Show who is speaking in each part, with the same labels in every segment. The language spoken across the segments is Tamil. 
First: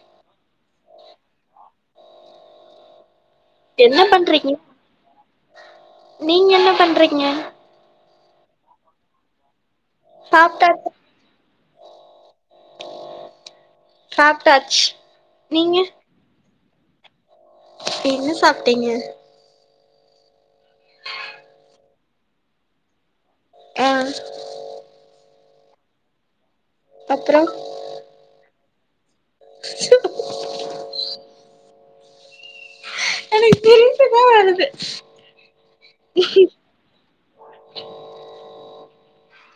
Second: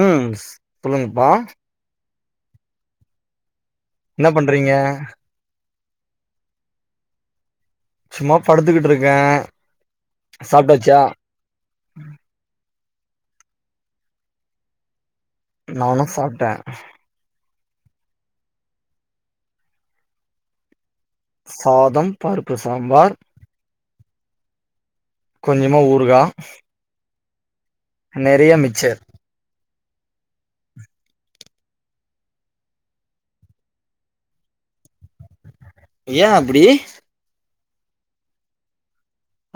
Speaker 1: ம் சொல்லுங்ப்பா என்ன பண்றீங்க
Speaker 2: நீங்கென்ன பண்றீங்க
Speaker 1: சும்மா படுத்துக்கிட்டு இருக்க
Speaker 2: சாப்ட்டாச்சா சாப்ட்டாச்சு நீங்க
Speaker 1: நானு சாப்ட்ட
Speaker 2: என்ன சாப்ட்டீங்க
Speaker 1: சாதம் பருப்பு சாம்பார்
Speaker 2: ஆ
Speaker 1: கொஞ்சமா ஊருகா
Speaker 2: அப்பற
Speaker 1: நெறைய மிச்சர்
Speaker 2: எனக்கு சிரிப்புதா வருது
Speaker 1: எய அப்டி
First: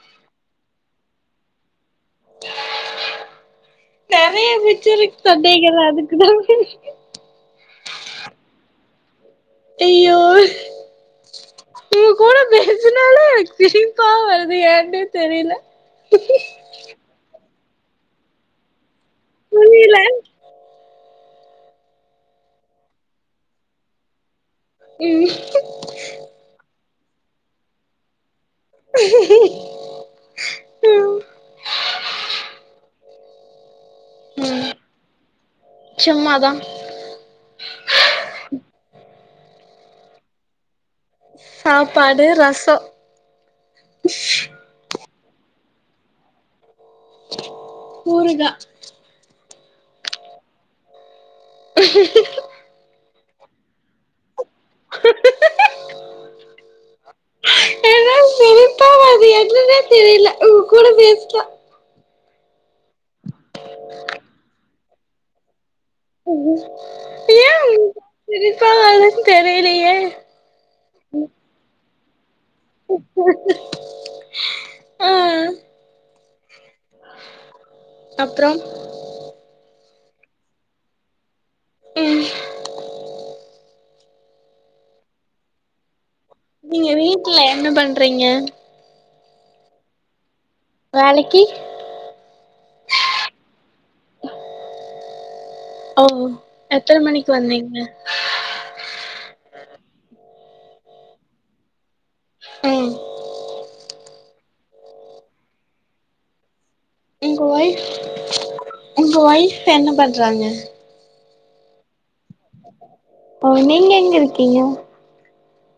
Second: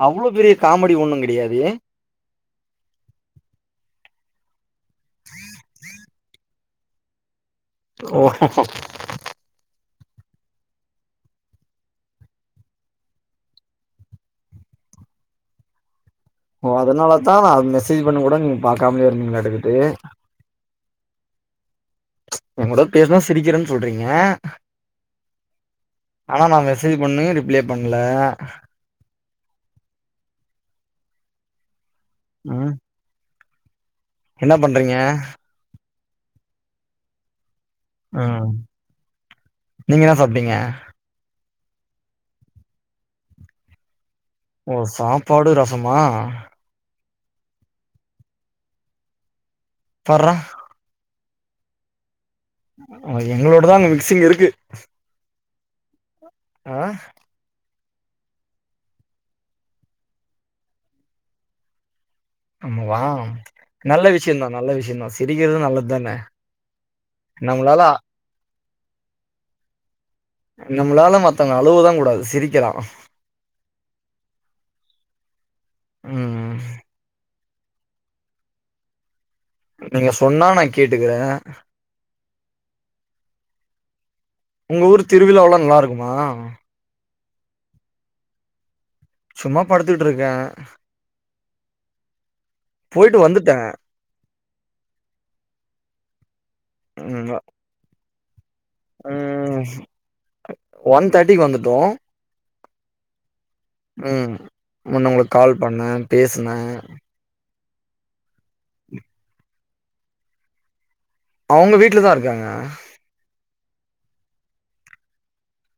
Speaker 1: அவ்ளோ பெரிய காமடி ஒண்ணு கிடையாதே
Speaker 2: நெறைய மிச்சர் இருக்கு சொன்னீங்கள அதுக்குதா [unintelligible]
Speaker 1: ஓ
Speaker 2: அய்யோ உங்க கூட பேசுனாளே எனக் சிரிப்பா வருது எயன்னே தெரில [inaudible]
Speaker 1: ஓ அதனால தா நா அத மெசேஜ் பண்ண பொது கூட நீங்க பா்க்காமேலே இருந்தீங்களாட்டுருக்குது
Speaker 2: புரில
Speaker 1: எய கூட பேசுனா சிரிக்கிரன்னு சொல்றீங்க
Speaker 2: ம்
Speaker 1: ஆனா நா மெசேஜ் பண்ணியு ரிப்லே பண்ல
Speaker 2: ம்
Speaker 1: ம் என்ன பண்றீங்க
Speaker 2: சும்மா தா
Speaker 1: ம் நீங்க என்ன சாப்டிங்க
Speaker 2: சாப்பாடு ரஷோ
Speaker 1: ஒ சாப்பாடு ரசமா
Speaker 2: ஊருகா
Speaker 1: பார்றா
Speaker 2: [inaudible]
Speaker 1: அ எங்களோடதா அங்க மிக்சிங் இருக்கு ஆ
Speaker 2: அது என்னனே தெரில உங்க கூட பேசுனா
Speaker 1: வா நல்ல விஷய தா நல்ல விஷய தா சிரிக்கிறது நல்லது தான
Speaker 2: உ எய
Speaker 1: நம்மளால
Speaker 2: உங்களுக்கு சிரிப்பா வர்த்ன்னு தெரிலயே
Speaker 1: நம்மளால மத்தவங்க அழுவதா கூடாது சிரிக்கலா
Speaker 2: [inaudible]
Speaker 1: ம்
Speaker 2: அப்பறம்
Speaker 1: நீங்க சொன்னா நா கேட்டுக்ற
Speaker 2: ம்
Speaker 1: உங்க ஊர் திருவிழாளா நல்லாருக்குமா
Speaker 2: நீங்க வீட்டுல என்ன பண்றீங்க
Speaker 1: சும்மா படுத்துட்டு இருக்கே
Speaker 2: வேலக்கி
Speaker 1: போயிட்டு வந்துட்டே
Speaker 2: ஓ எத்தன மணிக்கு
Speaker 1: ம்
Speaker 2: வந்தீங்க
Speaker 1: ம் ஒன் தேட்டிக்கு வந்துட்டோ
Speaker 2: ம்
Speaker 1: ம் முன்னெ உங்களுக்கு கால் பண்ணே பேஸ்னே
Speaker 2: உங்க வொய்ஃப் உங்க வொய்ஃப் என்ன பண்றாங்க
Speaker 1: அவங்க வீட்ல தா இருக்காங்க
Speaker 2: ஓ நீங்க எங்க இருக்கீங்க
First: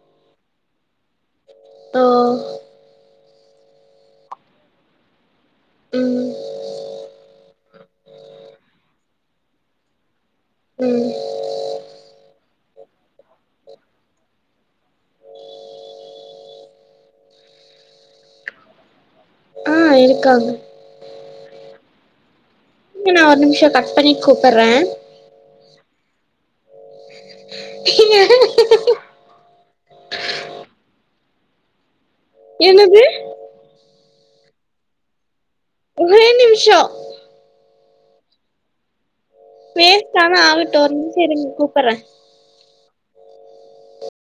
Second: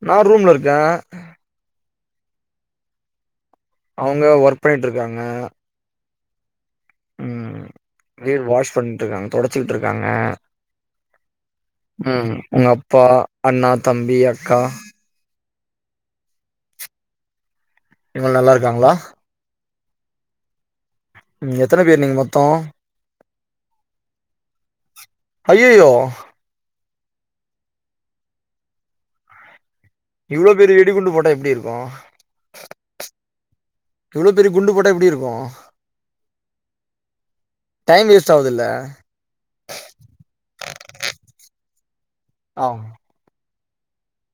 Speaker 1: நா ரூம்ல இருக்கே
Speaker 2: ஓ
Speaker 1: அவங்க ஒர்க் பண்ணிட்டுருக்காங்க
Speaker 2: ம்
Speaker 1: ம் வீடு வாஷ் பண்ணிட்டு இருக்காங்க தொடச்சுக்கிட்டு இருக்காங்க
Speaker 2: ம்
Speaker 1: ம் உங்க அப்பா அண்ணா தம்பி அக்கா இவங்க நல்லா இருக்காங்களா
Speaker 2: ஆ இருக்காங்க
Speaker 1: ம் எத்தன பேர் நீங்க மொத்தோ
Speaker 2: ங்க நா ஒரு நிமிஷோ கட் பண்ணிட்டு கூப்பட்றே
Speaker 1: அய்யய்யோ
Speaker 2: என்னங்
Speaker 1: இவ்ளோ பெரிய வெடிகுண்டு போட்டா எப்டி இருக்கோ
Speaker 2: என்னது
Speaker 1: இவ்ளோ பெரிய குண்டு போட்டா எப்டி இருக்கோ
Speaker 2: ஒரே நிமிஷொ
Speaker 1: டைம் வேஸ்ட் ஆகுதில்ல
Speaker 2: போஸ்ட்டானா ஆகட்டும் ஒரு நிமிஷொ இருங்க கூப்பற்றே
Speaker 1: ஆ